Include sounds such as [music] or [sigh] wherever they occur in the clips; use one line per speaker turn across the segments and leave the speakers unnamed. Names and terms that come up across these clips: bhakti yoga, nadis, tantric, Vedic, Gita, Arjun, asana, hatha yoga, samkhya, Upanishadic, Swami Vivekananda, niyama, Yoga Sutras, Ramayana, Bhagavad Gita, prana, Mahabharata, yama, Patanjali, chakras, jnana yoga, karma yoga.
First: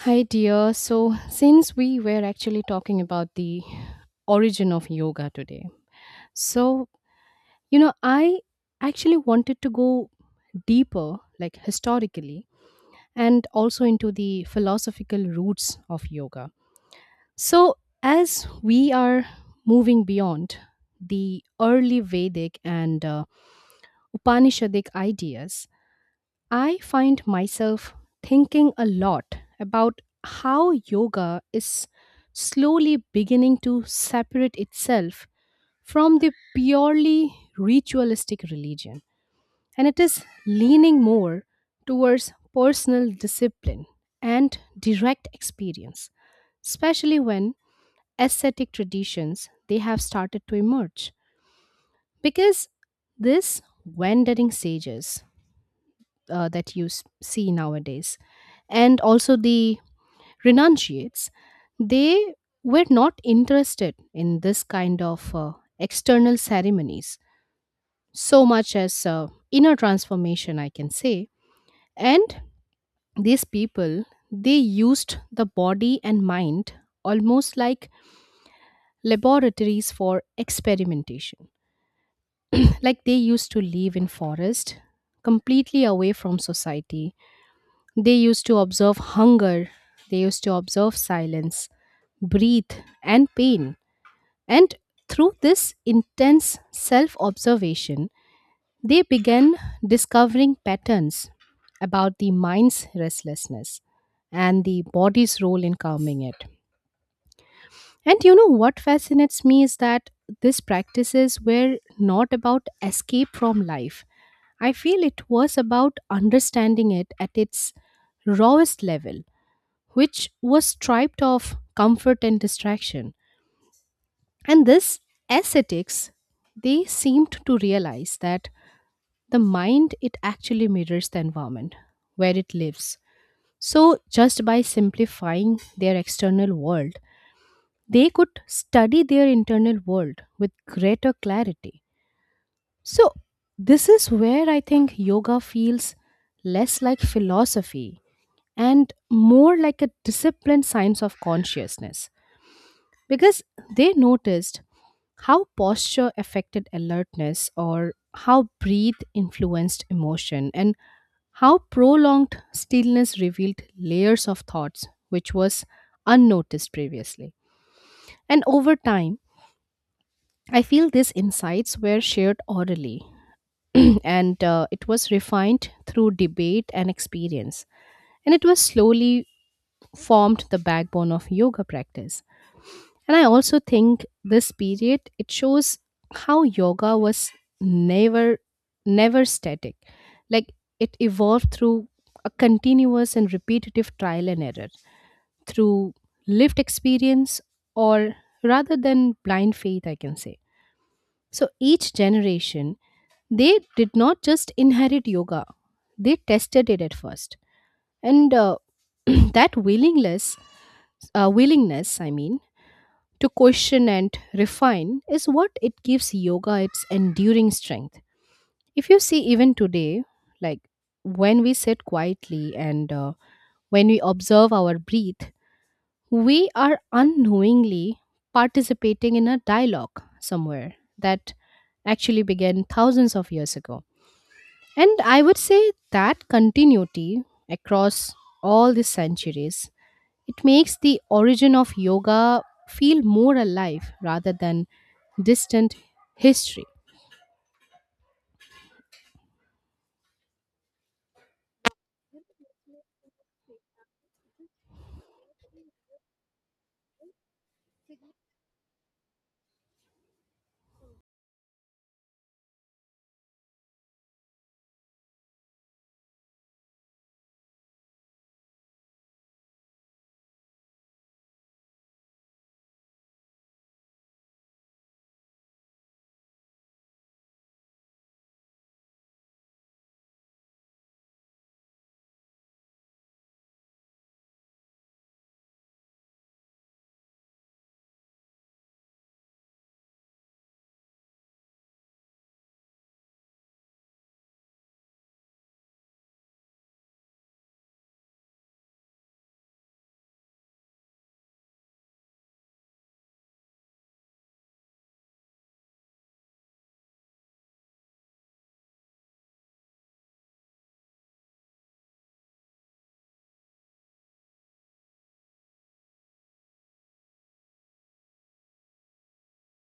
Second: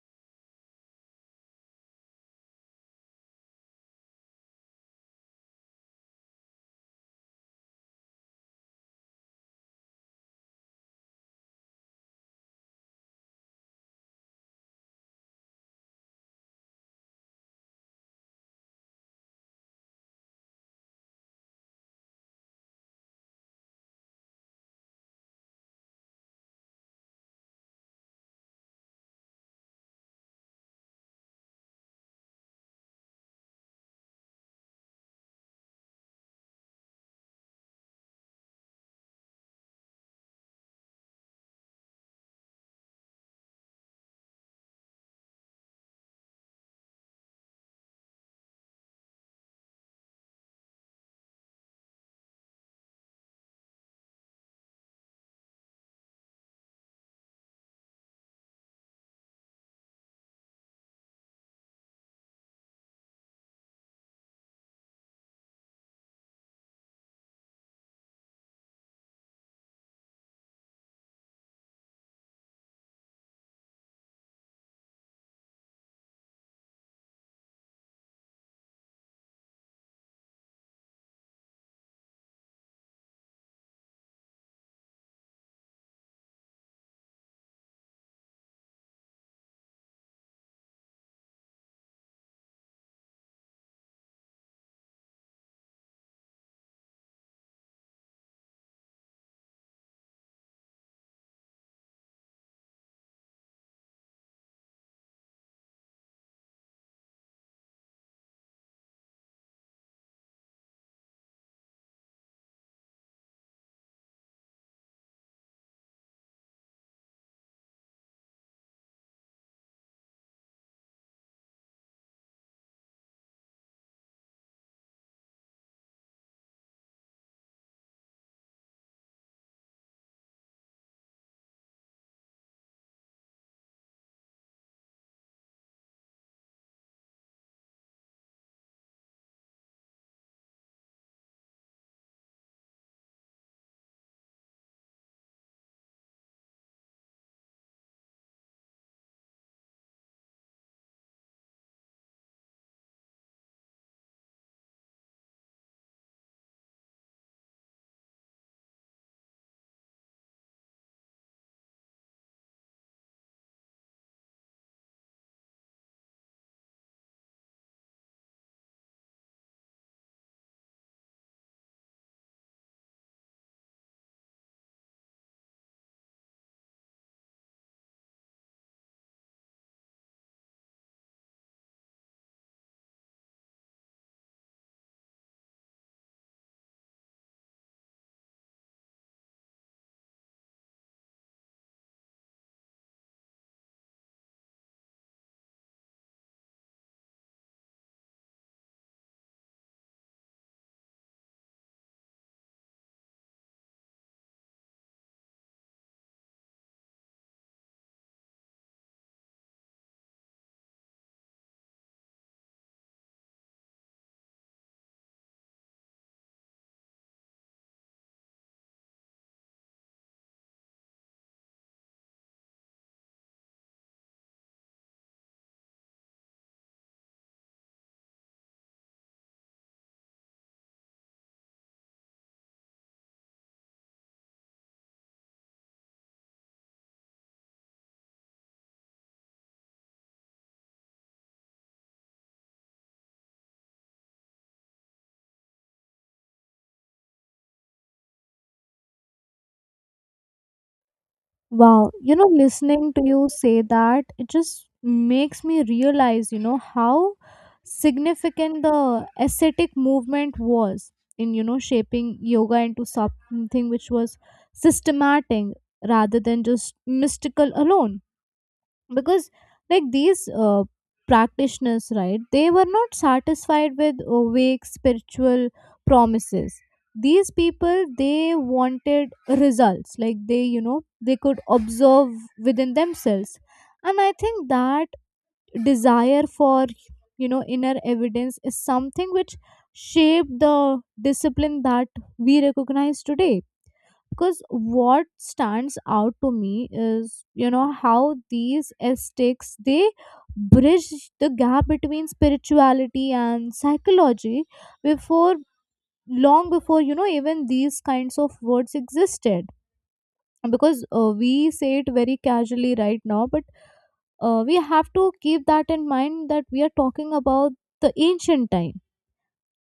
Hi, dear. So, since we were actually talking about the origin of yoga today, so, I actually wanted to go deeper, like historically, and also into the philosophical roots of yoga. So, as we are moving beyond the early Vedic and Upanishadic ideas, I find myself thinking a lot about how yoga is slowly beginning to separate itself from the purely ritualistic religion. And it is leaning more towards personal discipline and direct experience, especially when ascetic traditions they have started to emerge. Because this wandering sages that you see nowadays and also the renunciates they were not interested in this kind of external ceremonies so much as inner transformation I can say. And these people they used the body and mind almost like laboratories for experimentation. [clears throat] Like they used to live in forest completely away from society. They used to observe hunger, they used to observe silence, breathe, and pain. And through this intense self observation, they began discovering patterns about the mind's restlessness and the body's role in calming it. And you know what fascinates me is that these practices were not about escape from life. I feel it was about understanding it at its rawest level, which was stripped of comfort and distraction. And this ascetics, they seemed to realize that the mind it actually mirrors the environment where it lives. So just by simplifying their external world, they could study their internal world with greater clarity. So this is where I think yoga feels less like philosophy and more like a disciplined science of consciousness, because they noticed how posture affected alertness, or how breath influenced emotion, and how prolonged stillness revealed layers of thoughts which was unnoticed previously. And over time I feel these insights were shared orally, [clears throat] and it was refined through debate and experience, and it was slowly formed the backbone of yoga practice. And I also think this period it shows how yoga was never never static. Like it evolved through a continuous and repetitive trial and error, through lived experience or rather than blind faith I can say. So each generation they did not just inherit yoga. They tested it at first. And [clears throat] that willingness, I mean, to question and refine is what it gives yoga its enduring strength. If you see, even today, like when we sit quietly and when we observe our breath, we are unknowingly participating in a dialogue somewhere that actually began thousands of years ago. And I would say that continuity across all the centuries it makes the origin of yoga feel more alive rather than distant history.
Wow, you know, listening to you say that, it just makes me realize, you know, how significant the ascetic movement was in, you know, shaping yoga into something which was systematic rather than just mystical alone because like these practitioners, right, they were not satisfied with vague spiritual promises. These people, they wanted results like they, you know, they could observe within themselves. And I think that desire for, you know, inner evidence is something which shaped the discipline that we recognize today, because what stands out to me is, you know, how these aesthetics, they bridge the gap between spirituality and psychology before, long before, you know, even these kinds of words existed. Because we say it very casually right now, but we have to keep that in mind, that we are talking about the ancient time.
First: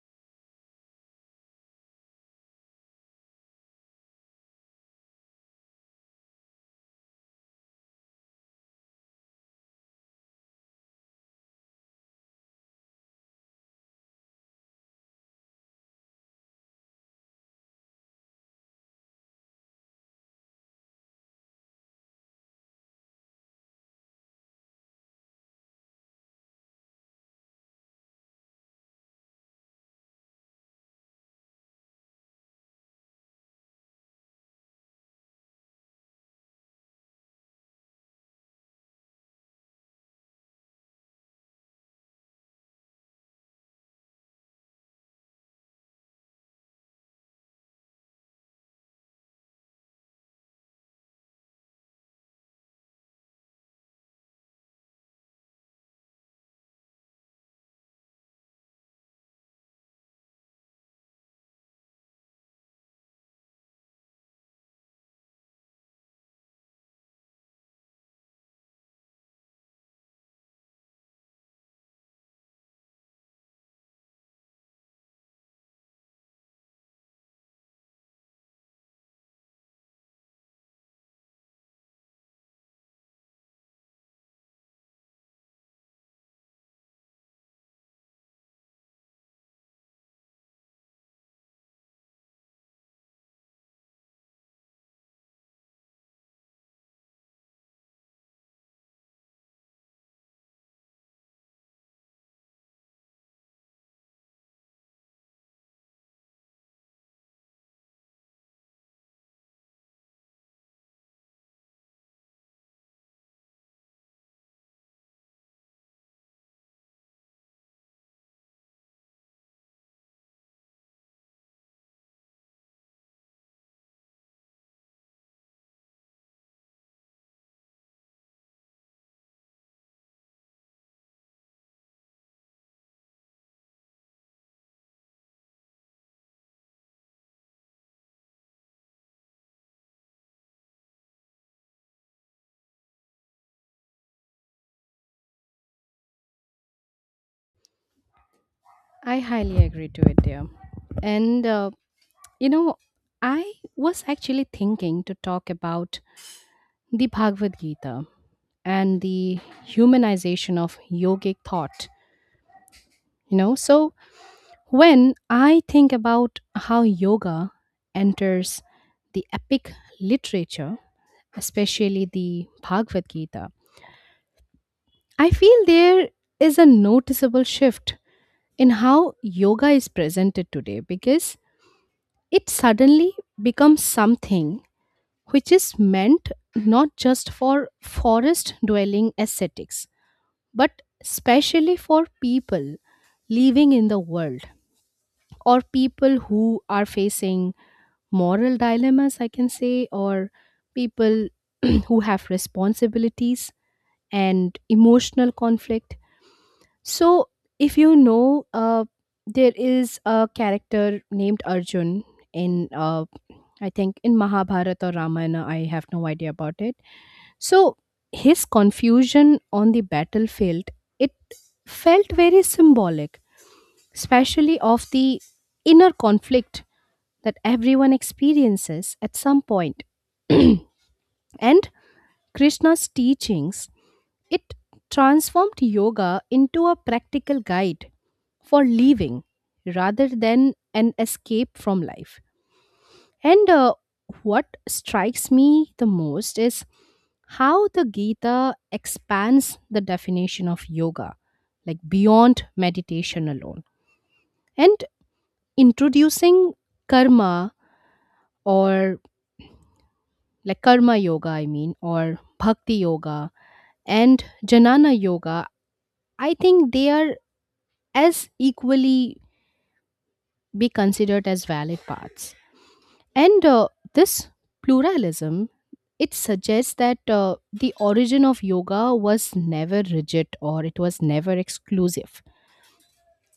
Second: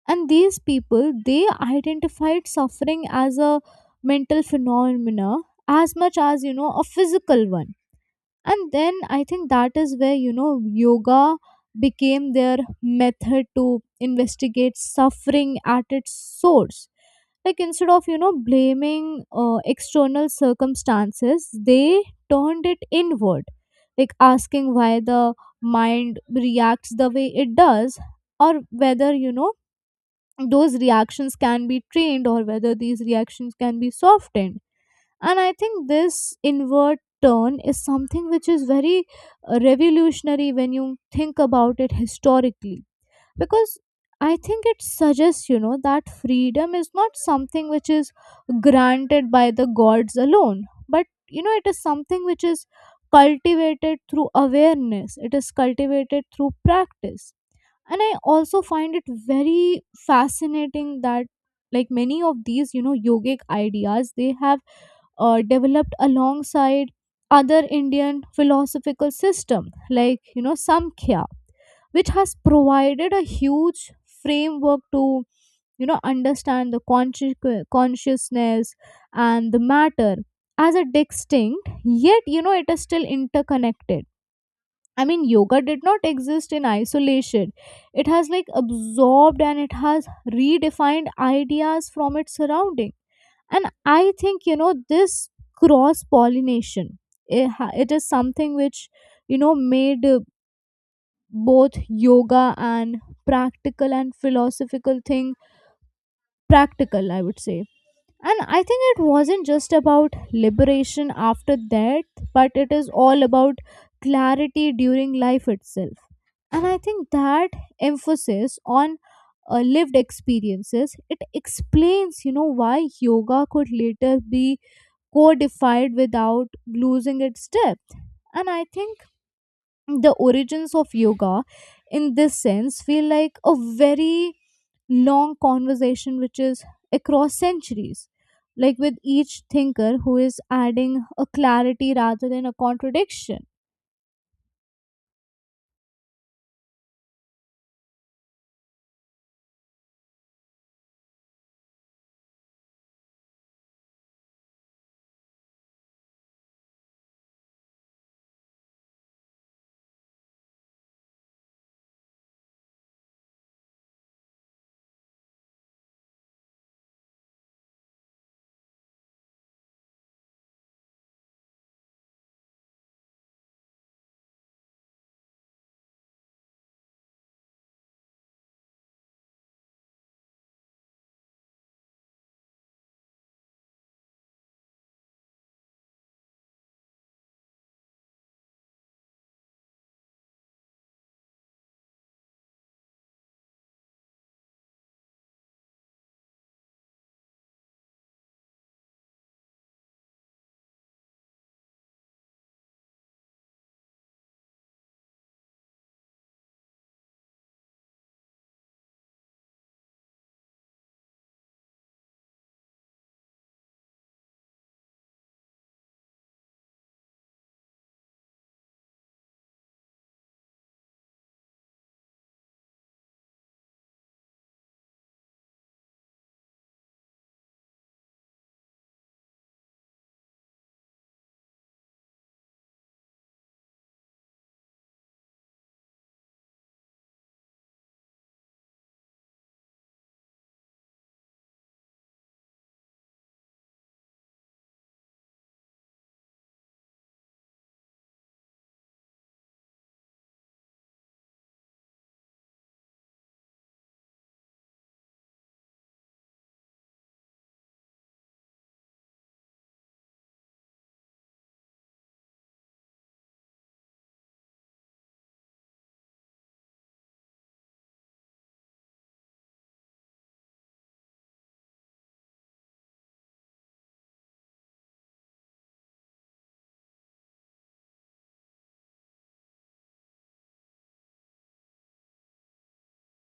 And these people, they identified suffering as a mental phenomena as much as, you know, a physical one. And then I think that is where, you know, yoga became their method to investigate suffering at its source. Like, instead of, you know, blaming external circumstances, they turned it inward, like asking why the mind reacts the way it does, or whether, you know, those reactions can be trained, or whether these reactions can be softened. And I think this inward turn is something which is very revolutionary when you think about it historically. Because I think it suggests, you know, that freedom is not something which is granted by the gods alone, but, you know, it is something which is cultivated through awareness, it is cultivated through practice. And I also find it very fascinating that, like, many of these, you know, yogic ideas, they have developed alongside other Indian philosophical system, like, you know, Samkhya, which has provided a huge framework to, you know, understand the consciousness and the matter as a distinct yet, you know, it is still interconnected. I mean, yoga did not exist in isolation. It has like absorbed and it has redefined ideas from its surrounding. And I think, you know, this cross pollination, it is something which, you know, made both yoga and practical and philosophical thing practical, I would say. And I think it wasn't just about liberation after that, but it is all about clarity during life itself. And I think that emphasis on lived experiences, it explains, you know, why yoga could later be codified without losing its depth. And I think the origins of yoga in this sense feel like a very long conversation which is across centuries, like with each thinker who is adding a clarity rather than a contradiction.
I highly agree to it, dear. And you know, I was actually thinking to talk about the Bhagavad Gita and the humanization of yogic thought. So when I think about how yoga enters the epic literature, especially the Bhagavad Gita, I feel there is a noticeable shift in how yoga is presented today, because it suddenly becomes something which is meant not just for forest dwelling ascetics but especially for people living in the world, or people who are facing moral dilemmas I can say, or people [clears throat] who have responsibilities and emotional conflict. So, if you know, there is a character named Arjun in, I think, in Mahabharata or Ramayana. I have no idea about it. So, his confusion on the battlefield, it felt very symbolic, especially of the inner conflict that everyone experiences at some point. And Krishna's teachings, it transformed yoga into a practical guide for living rather than an escape from life. And what strikes me the most is how the Gita expands the definition of yoga, like beyond meditation alone, and introducing karma or like karma yoga, I mean, or bhakti yoga and jnana yoga. I think they are as equally be considered as valid paths. And this pluralism it suggests that the origin of yoga was never rigid or it was never exclusive.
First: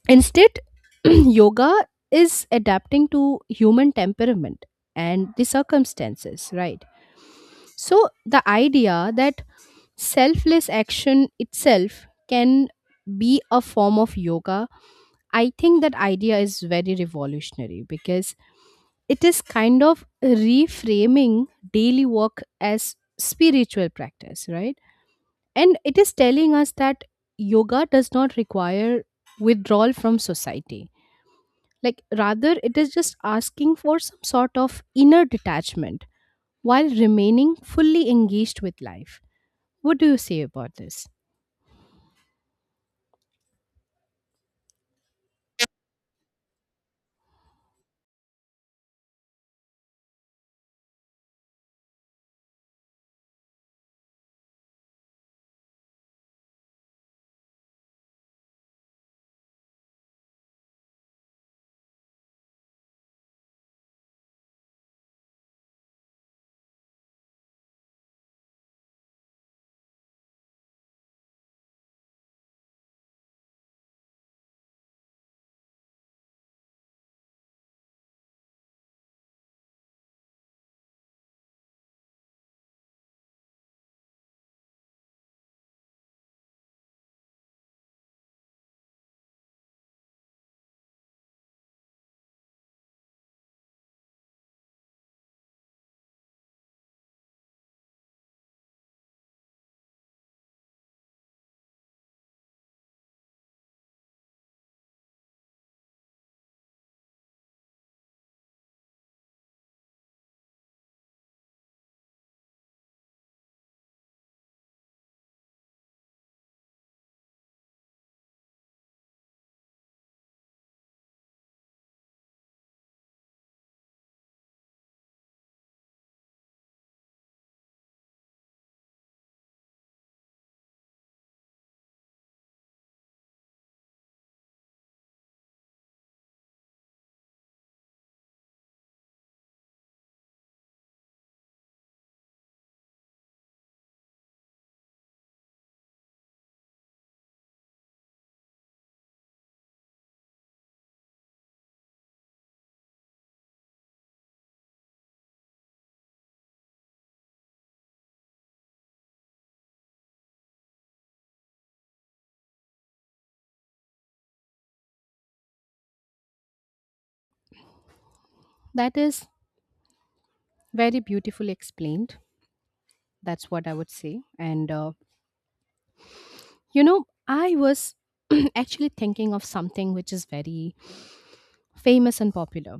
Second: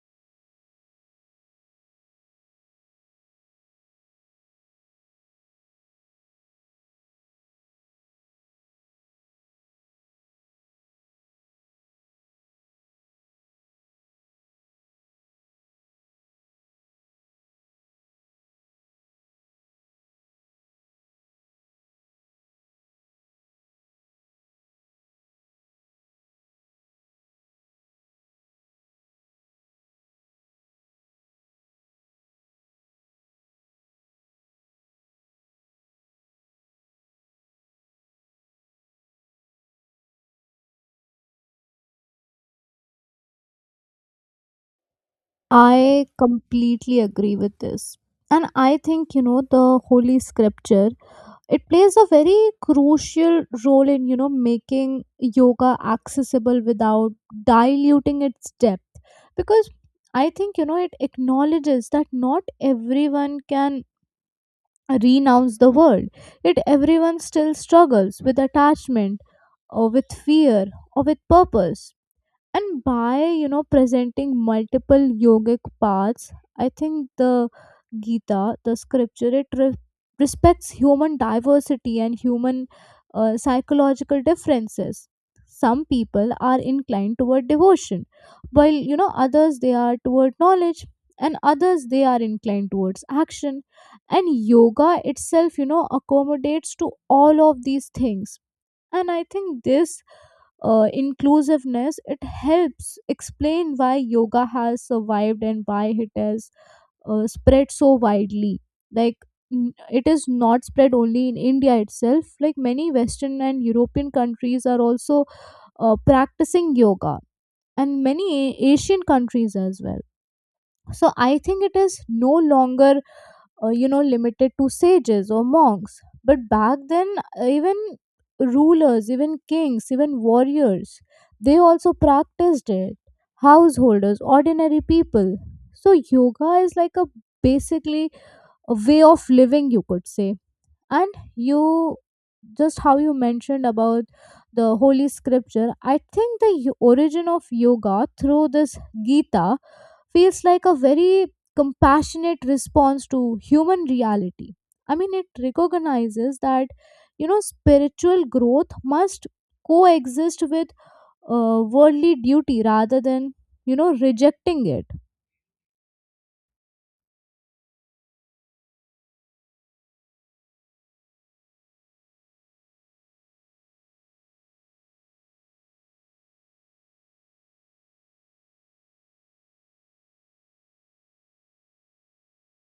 Instead, [clears throat] yoga is adapting to human temperament and the circumstances, right? So the idea that selfless action itself can be a form of yoga, I think that idea is very revolutionary because it is kind of reframing daily work as spiritual practice, right? And it is telling us that yoga does not require withdrawal from society. Like, rather, it is just asking for some sort of inner detachment while remaining fully engaged with life. What do you say about this?
I completely agree with this. And I think, you know, the Holy Scripture, it plays a very crucial role in, you know, making yoga accessible without diluting its depth. Because I think, you know, it acknowledges that not everyone can renounce the world, yet everyone still struggles with attachment, or with fear, or with purpose. And by, you know, presenting multiple yogic paths, I think the Gita, the scripture, it respects human diversity and human psychological differences. Some people are inclined toward devotion, while, you know, others they are toward knowledge, and others they are inclined towards action, and yoga itself, you know, accommodates to all of these things. And I think this inclusiveness, it helps explain why yoga has survived and why it has spread so widely. Like, it is not spread only in India itself, like many Western and European countries are also practicing yoga, and many Asian countries as well. So I think it is no longer you know, limited to sages or monks, but back then even rulers, even kings, even warriors, they also practiced it, householders, ordinary people. So yoga is like a, basically, a way of living, you could say. And you, just how you mentioned about the Holy Scripture, I think the origin of yoga through this Gita feels like a very compassionate response to human reality. I mean, it recognizes that, you know, spiritual growth must coexist with worldly duty rather than, you know, rejecting it.
That is very beautifully explained. That's what I would say. And I was [clears throat] actually thinking of something which is very famous and popular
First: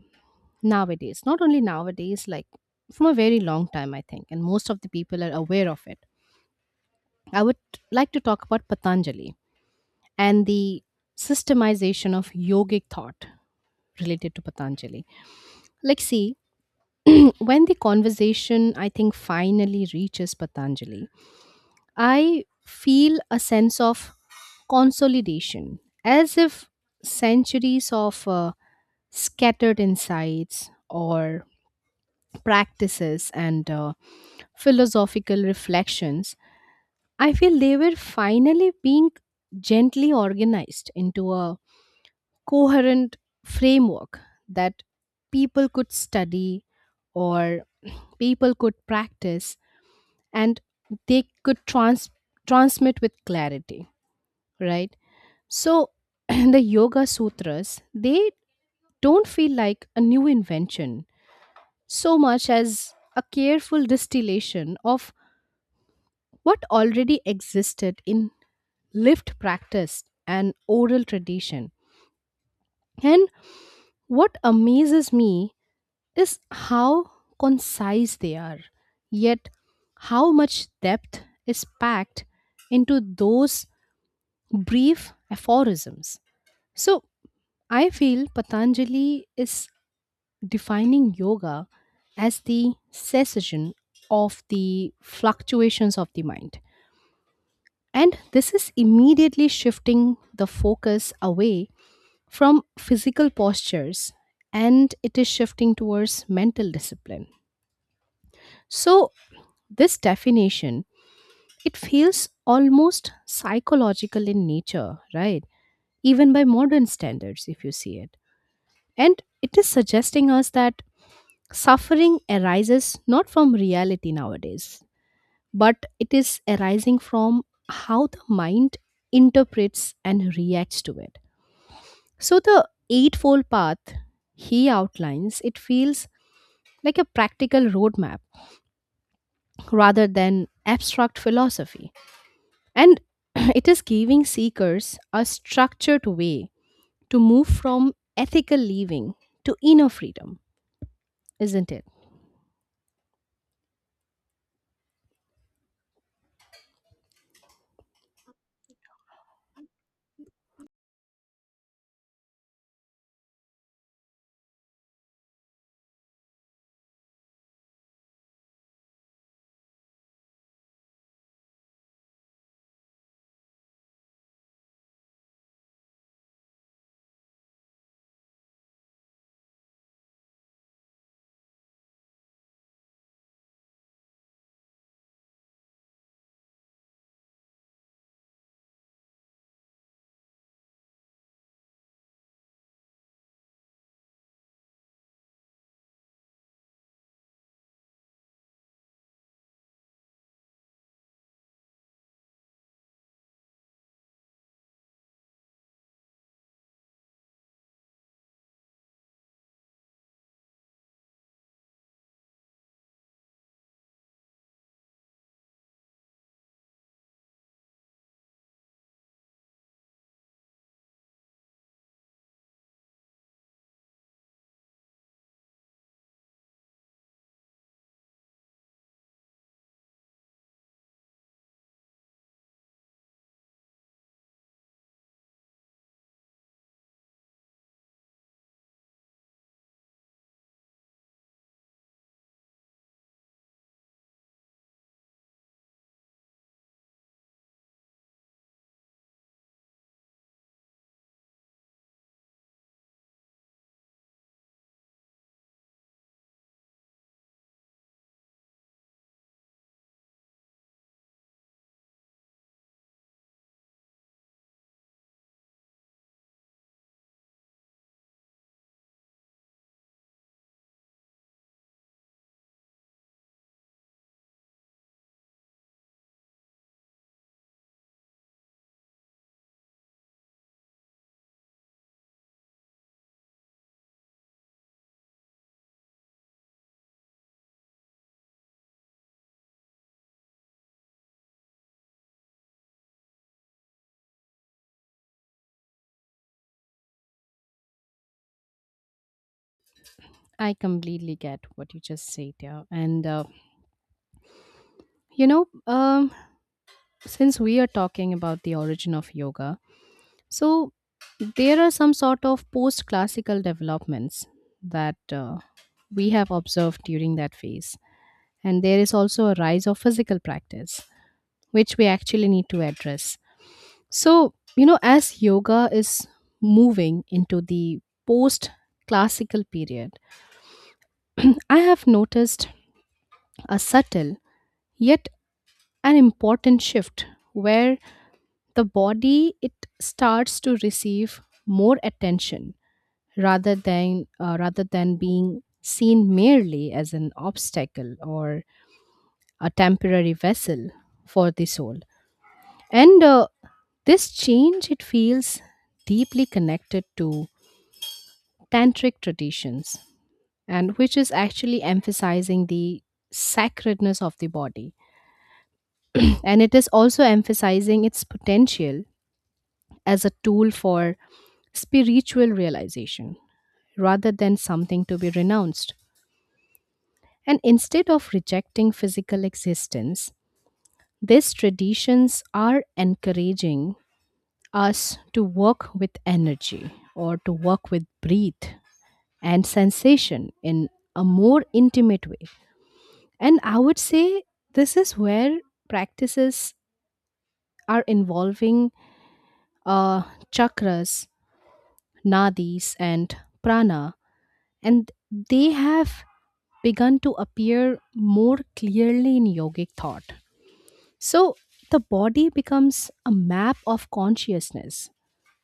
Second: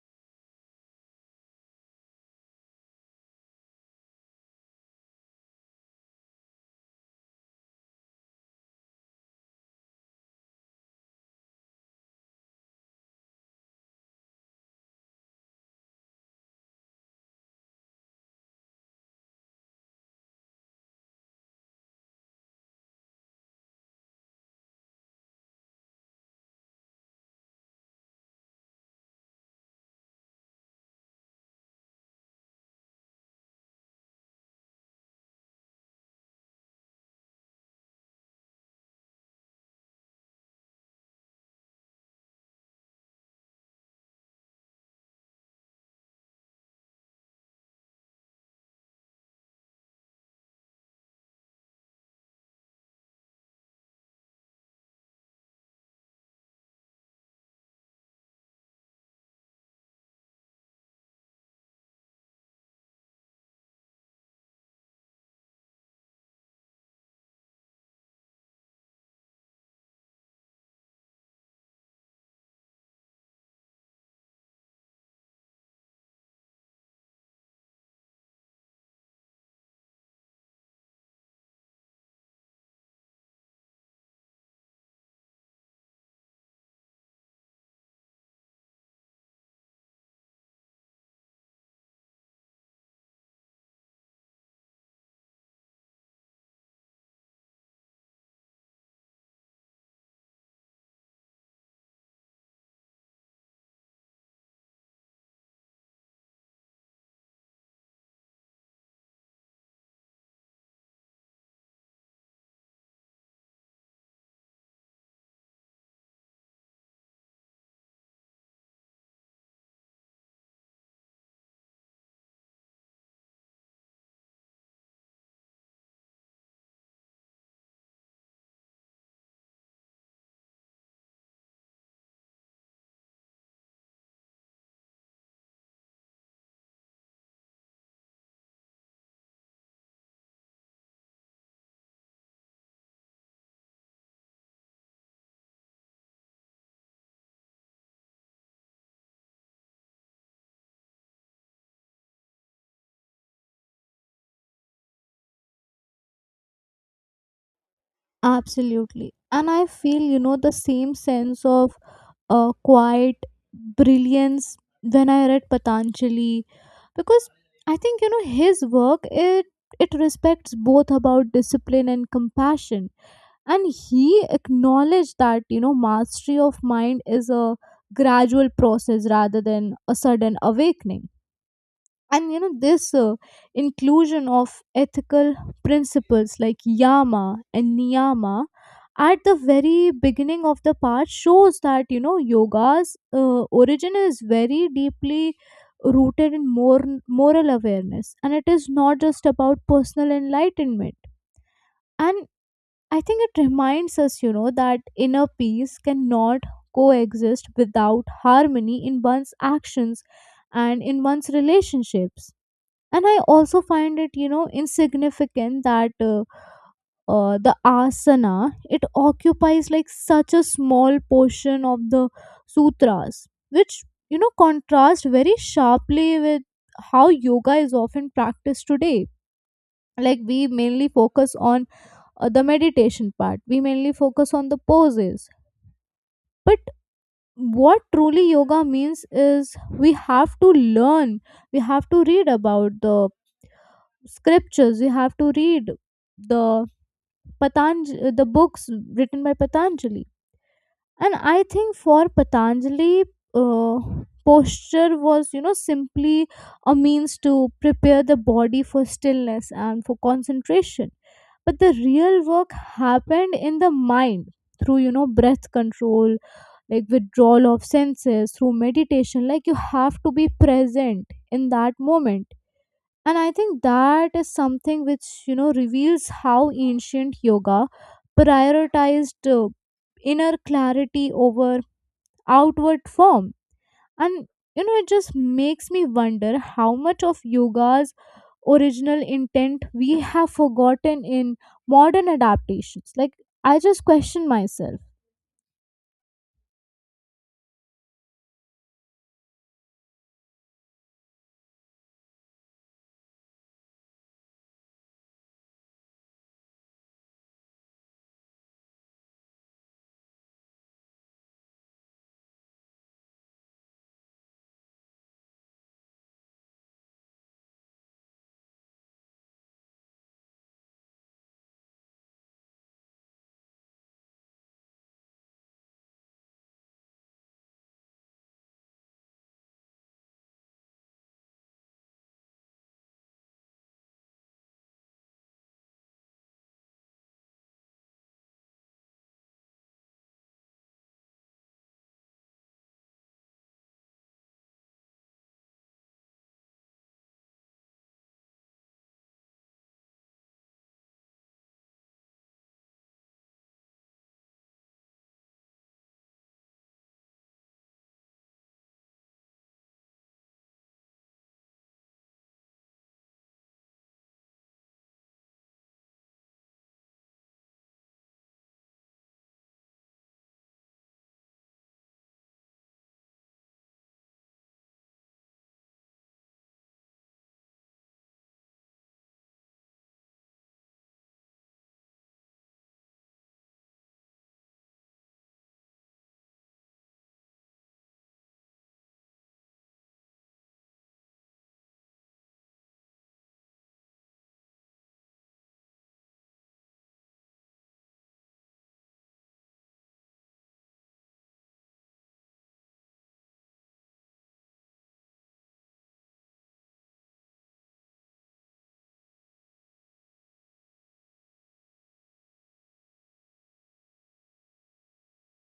nowadays. Not only nowadays, like from a very long time, I think, and most of the people are aware of it. I would like to talk about Patanjali and the systemization of yogic thought related to Patanjali. Like, see, [clears throat] when the conversation, I think, finally reaches Patanjali, I feel a sense of consolidation, as if centuries of scattered insights, or practices and philosophical reflections, I feel they were finally being gently organized into a coherent framework that people could study, or people could practice, and they could transmit with clarity, right? So [clears throat] the yoga sutras they don't feel like a new invention so much as a careful distillation of what already existed in lived practice and oral tradition. And what amazes me is how concise they are, yet how much depth is packed into those brief aphorisms. So I feel Patanjali is defining yoga as the cessation of the fluctuations of the mind. And this is immediately shifting the focus away from physical postures and it is shifting towards mental discipline. So, this definition, it feels almost psychological in nature, right? Even by modern standards, if you see it. And it is suggesting us that suffering arises not from reality nowadays, but it is arising from how the mind interprets and reacts to it. So, the Eightfold Path he outlines, it feels like a practical roadmap rather than abstract philosophy. And [clears throat] it is giving seekers a structured way to move from ethical living to inner freedom, isn't it?
Absolutely. And I feel, you know, the same sense of quiet brilliance when I read Patanjali, because I think, you know, his work, it respects both about discipline and compassion. And he acknowledged that, you know, mastery of mind is a gradual process rather than a sudden awakening. And, you know, this inclusion of ethical principles like yama and niyama at the very beginning of the part shows that, you know, yoga's origin is very deeply rooted in more moral awareness, and it is not just about personal enlightenment. And I think it reminds us, you know, that inner peace cannot coexist without harmony in one's actions and in one's relationships. And I also find it, you know, insignificant that the asana, it occupies like such a small portion of the sutras, which, you know, contrast very sharply with how yoga is often practiced today. Like, we mainly focus on the meditation part, we mainly focus on the poses. But what truly yoga means is we have to learn, we have to read about the scriptures, you have to read the Patanjali, the books written by Patanjali. And I think, for Patanjali, uh, posture was, you know, simply a means to prepare the body for stillness and for concentration. But the real work happened in the mind through, you know, breath control, like withdrawal of senses, through meditation, like you have to be present in that moment. And I think that is something which, you know, reveals how ancient yoga prioritized inner clarity over outward form. And, you know, it just makes me wonder how much of yoga's original intent we have forgotten in modern adaptations, like, I just question myself.
I completely get what you just said, yeah. And You know, um, since we are talking about the origin of yoga, so there are some sort of post classical developments that we have observed during that phase. And there is also a rise of physical practice, which we actually need to address. So, as yoga is moving into the post classical period, [clears throat] I have noticed a subtle yet an important shift where the body it starts to receive more attention, rather than being seen merely as an obstacle or a temporary vessel for the soul. And this change it feels deeply connected to tantric traditions, and which is actually emphasizing the sacredness of the body, and it is also emphasizing its potential as a tool for spiritual realization rather than something to be renounced. And instead of rejecting physical existence, these traditions are encouraging us to work with energy, or to work with breath and sensation in a more intimate way. And I would say this is where practices are involving uh, chakras, nadis, and prana, and they have begun to appear more clearly in yogic thought. So the body becomes a map of consciousness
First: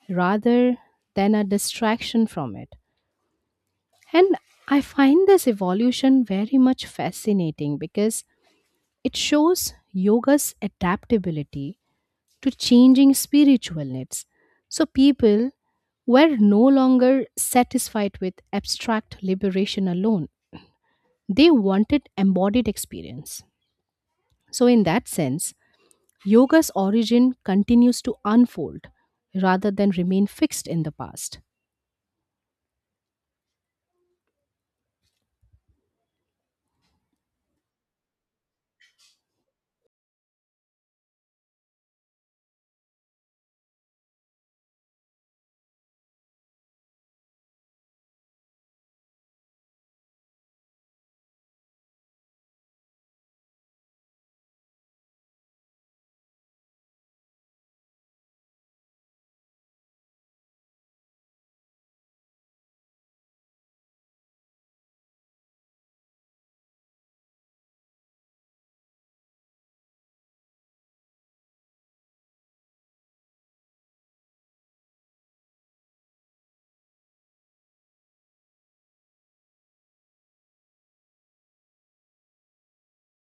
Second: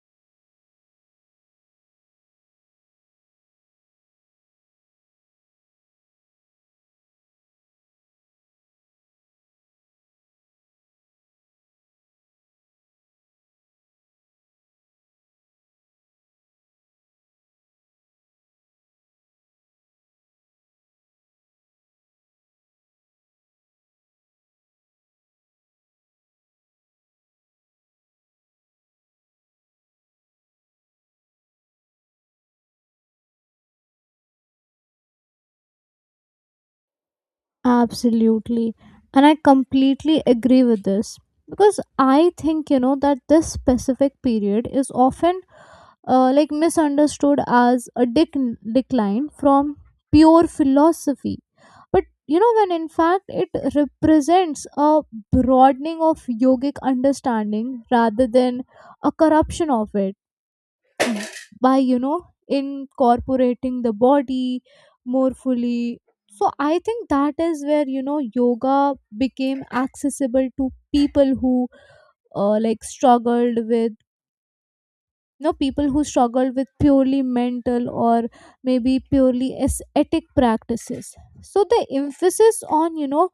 rather than a distraction from it. And I find this evolution very much fascinating because it shows yoga's adaptability to changing spiritual needs. So people were no longer satisfied with abstract liberation alone. They wanted embodied experience. So, in that sense, yoga's origin continues to unfold rather than remain fixed in the past.
Absolutely. And I completely agree with this, because I think, you know, that this specific period is often like misunderstood as a decline from pure philosophy. But, you know, when in fact it represents a broadening of yogic understanding rather than a corruption of it. By, you know, incorporating the body more fully, so I think that is where, you know, yoga became accessible to people who like struggled with, know, people who struggle with purely mental or maybe purely aesthetic practices. So the emphasis on, you know,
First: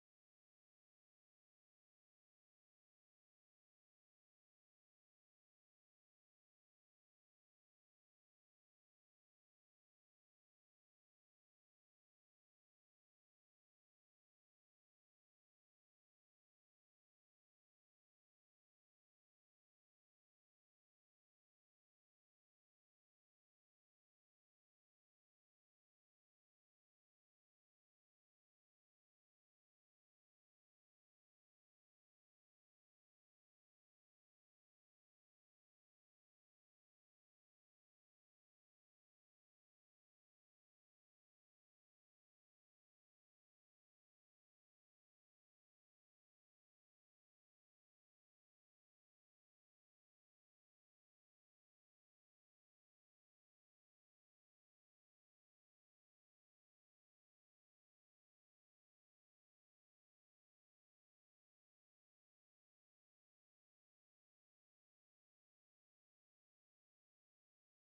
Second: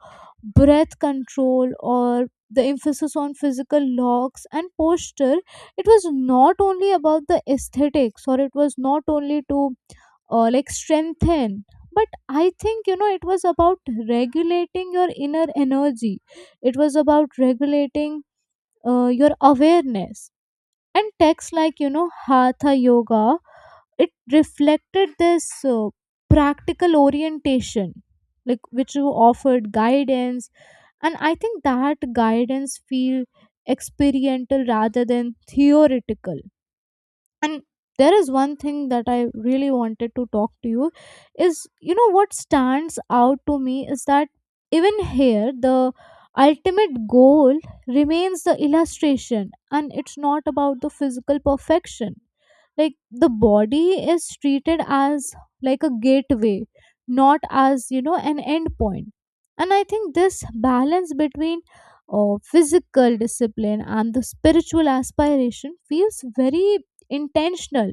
breath control, or the emphasis on physical locks and posture, it was not only about the aesthetics, or it was not only to like strengthen, but I think, you know, it was about regulating your inner energy, it was about regulating your awareness. And texts like, you know, hatha yoga, it reflected this uh, practical orientation, like which you offered guidance. And I think that guidance feel experiential rather than theoretical. And there is one thing that I really wanted to talk to you is, you know, what stands out to me is that even here the ultimate goal remains the illustration, and it's not about the physical perfection. Like, the body is treated as like a gateway, not as, you know, an end point. And I think this balance between physical discipline and the spiritual aspiration feels very intentional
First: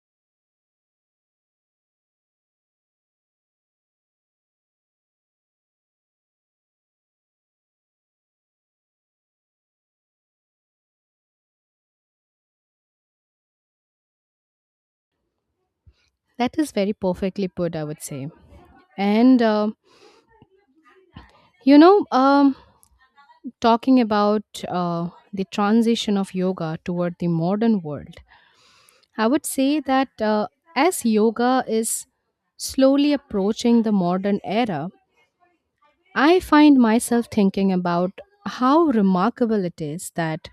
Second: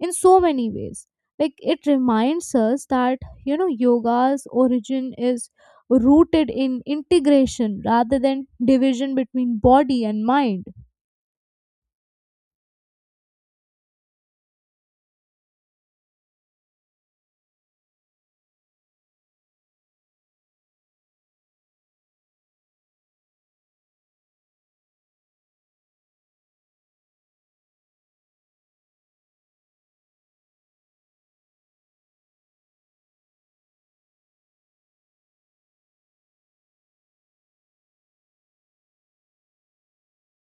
in so many ways. Like, it reminds us that, you know, yoga's origin is rooted in integration rather than division between body and mind.
That is very perfectly put, I would say. And, you know, um, talking about the transition of yoga toward the modern world, I would say that as yoga is slowly approaching the modern era, I find myself thinking about how remarkable it is that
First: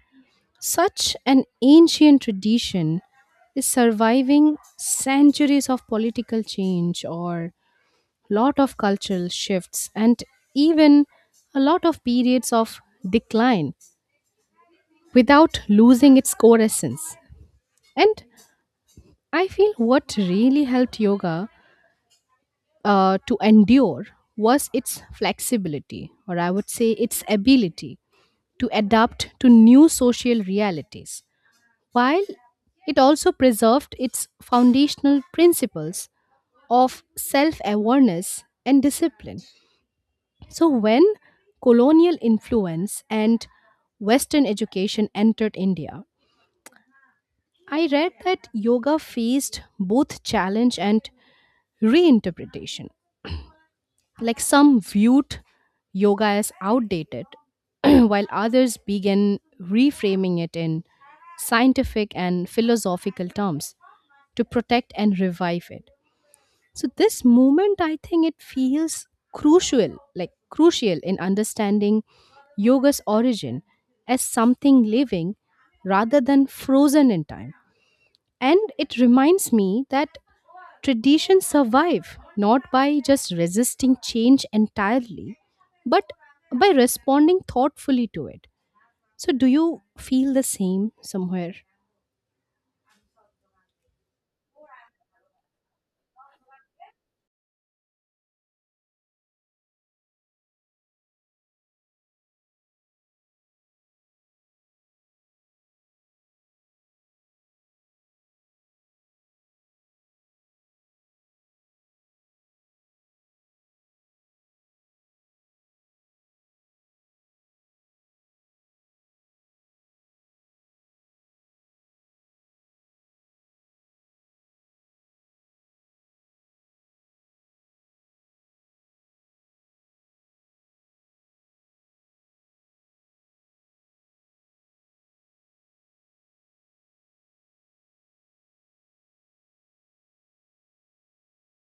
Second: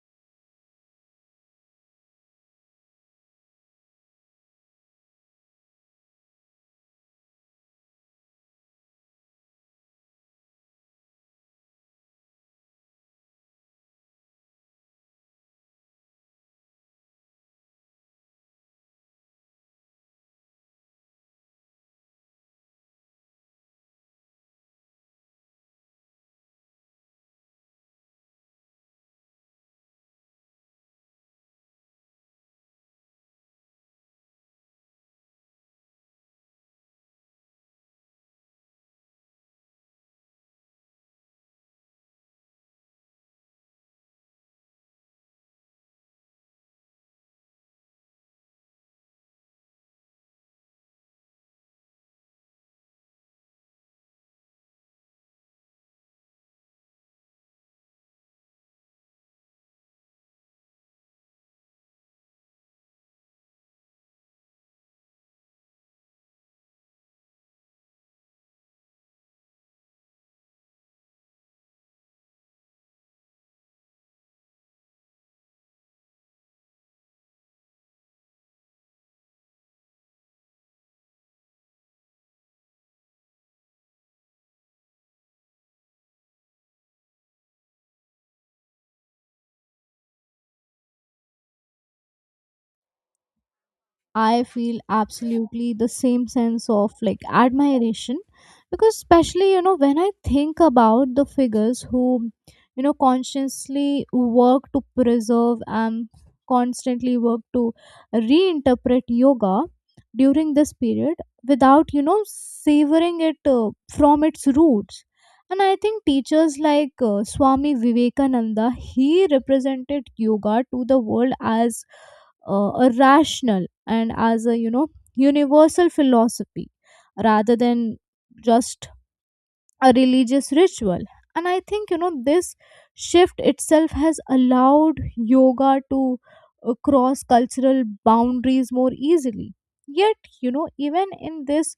such an ancient tradition is surviving centuries of political change, or lot of cultural shifts, and even a lot of periods of decline without losing its core essence. And I feel what really helped yoga to endure was its flexibility, or I would say its ability to adapt to new social realities, while it also preserved its foundational principles of self awareness and discipline. So, when colonial influence and Western education entered India, I read that yoga faced both challenge and reinterpretation. Like some viewed yoga as outdated, [clears throat] while others began reframing it in scientific and philosophical terms to protect and revive it. So this movement, I think it feels crucial, crucial in understanding yoga's origin as something living rather than frozen in time. And it reminds me that traditions survive not by just resisting change entirely, but by responding thoughtfully to it. So, do you feel the same somewhere?
I feel absolutely the same sense of like admiration, because especially, you know, when I think about the figures who, you know, consciously work to preserve and constantly work to reinterpret yoga during this period without, you know, savoring it from its roots. And I think teachers like Swami Vivekananda, he represented yoga to the world as a rational and as a, you know, universal philosophy rather than just a religious ritual. And I think, you know, this shift itself has allowed yoga to cross cultural boundaries more easily. Yet, you know, even in this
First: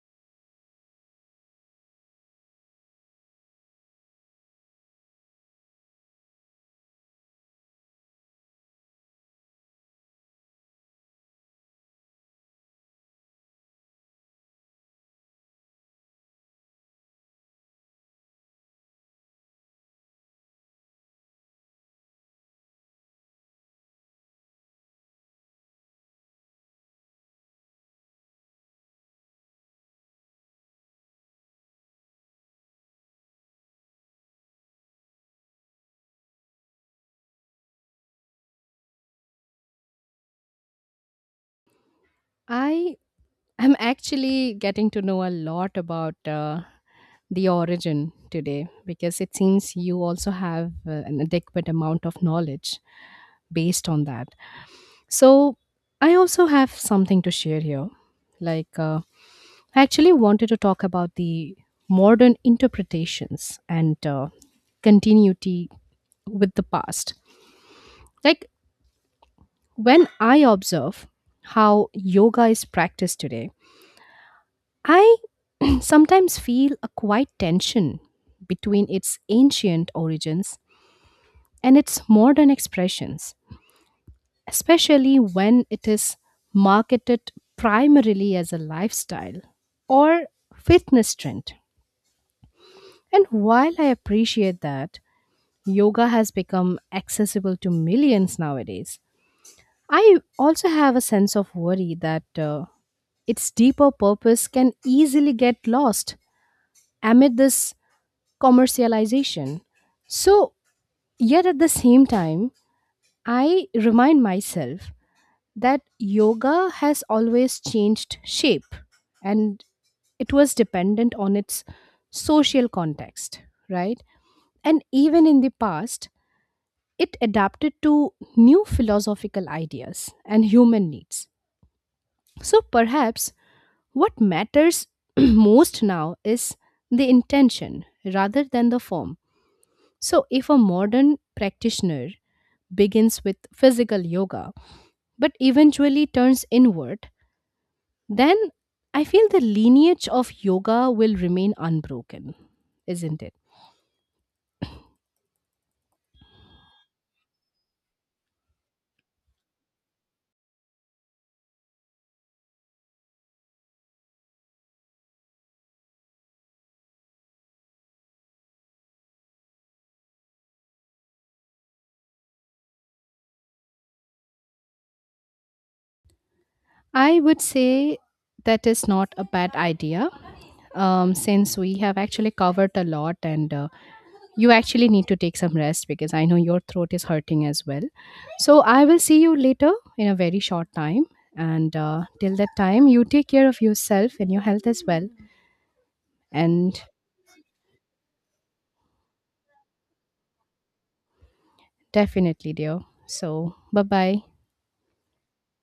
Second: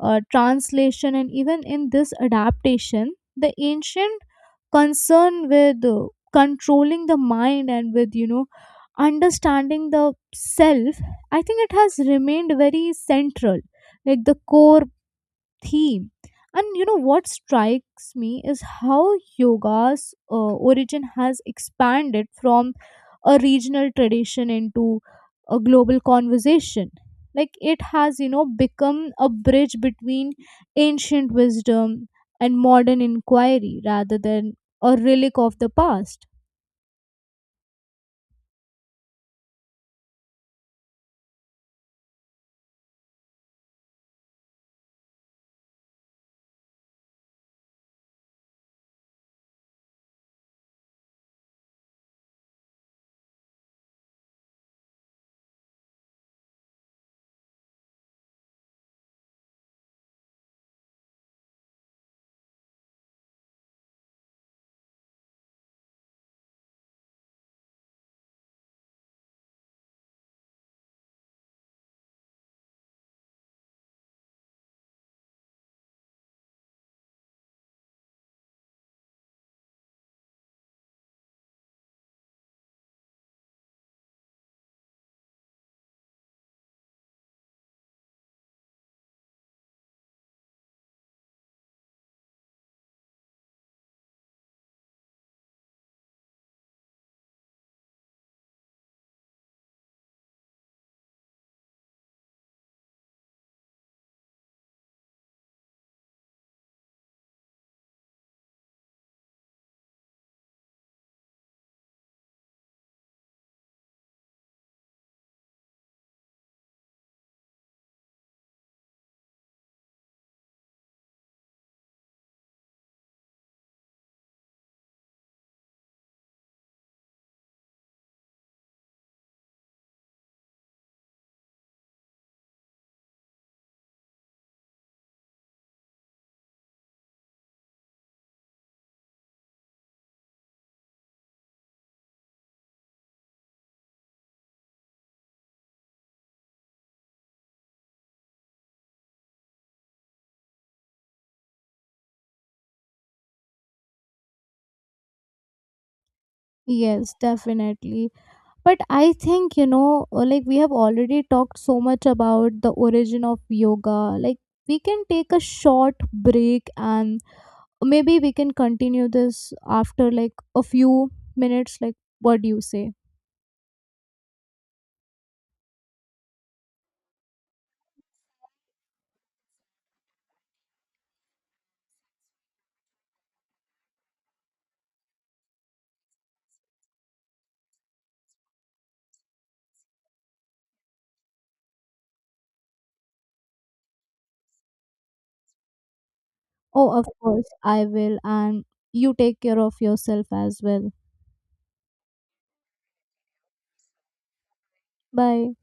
translation, and even in this adaptation, the ancient concern with controlling the mind, and with, you know, understanding the self, I think it has remained very central, like the core theme. And, you know, what strikes me is how yoga's origin has expanded from a regional tradition into a global conversation. Like, it has, you know, become a bridge between ancient wisdom and modern inquiry rather than a relic of the past.
I I'm actually getting to know a lot about the origin today, because it seems you also have an adequate amount of knowledge based on that. So, I also have something to share here. Like, I actually wanted to talk about the modern interpretations and continuity with the past. Like, when I observe how yoga is practiced today, I [clears throat] sometimes feel a quiet tension between its ancient origins and its modern expressions, especially when it is marketed primarily as a lifestyle or fitness trend. And while I appreciate that yoga has become accessible to millions nowadays, I also have a sense of worry that its deeper purpose can easily get lost amid this commercialization. So, yet at the same time, I remind myself that yoga has always changed shape, and it was dependent on its social context, right? And even in the past, it adapted to new philosophical ideas and human needs. So, perhaps what matters [clears throat] most now is the intention rather than the form. So, if a modern practitioner begins with physical yoga but eventually turns inward, then I feel the lineage of yoga will remain unbroken, isn't it?
Yes, definitely. But I think, you know, like we have already talked so much about the origin of yoga. Like, we can take a short break and maybe we can continue this after like a few minutes. Like, what do you say?
I would say that is not a bad idea, since we have actually covered a lot, and you actually need to take some rest because I know your throat is hurting as well. So I will see you later in a very short time. And till that time, you take care of yourself and your health as well. And.
Oh, of course, I will. And you take care of yourself as well.
Definitely, dear. So, bye bye.
Bye.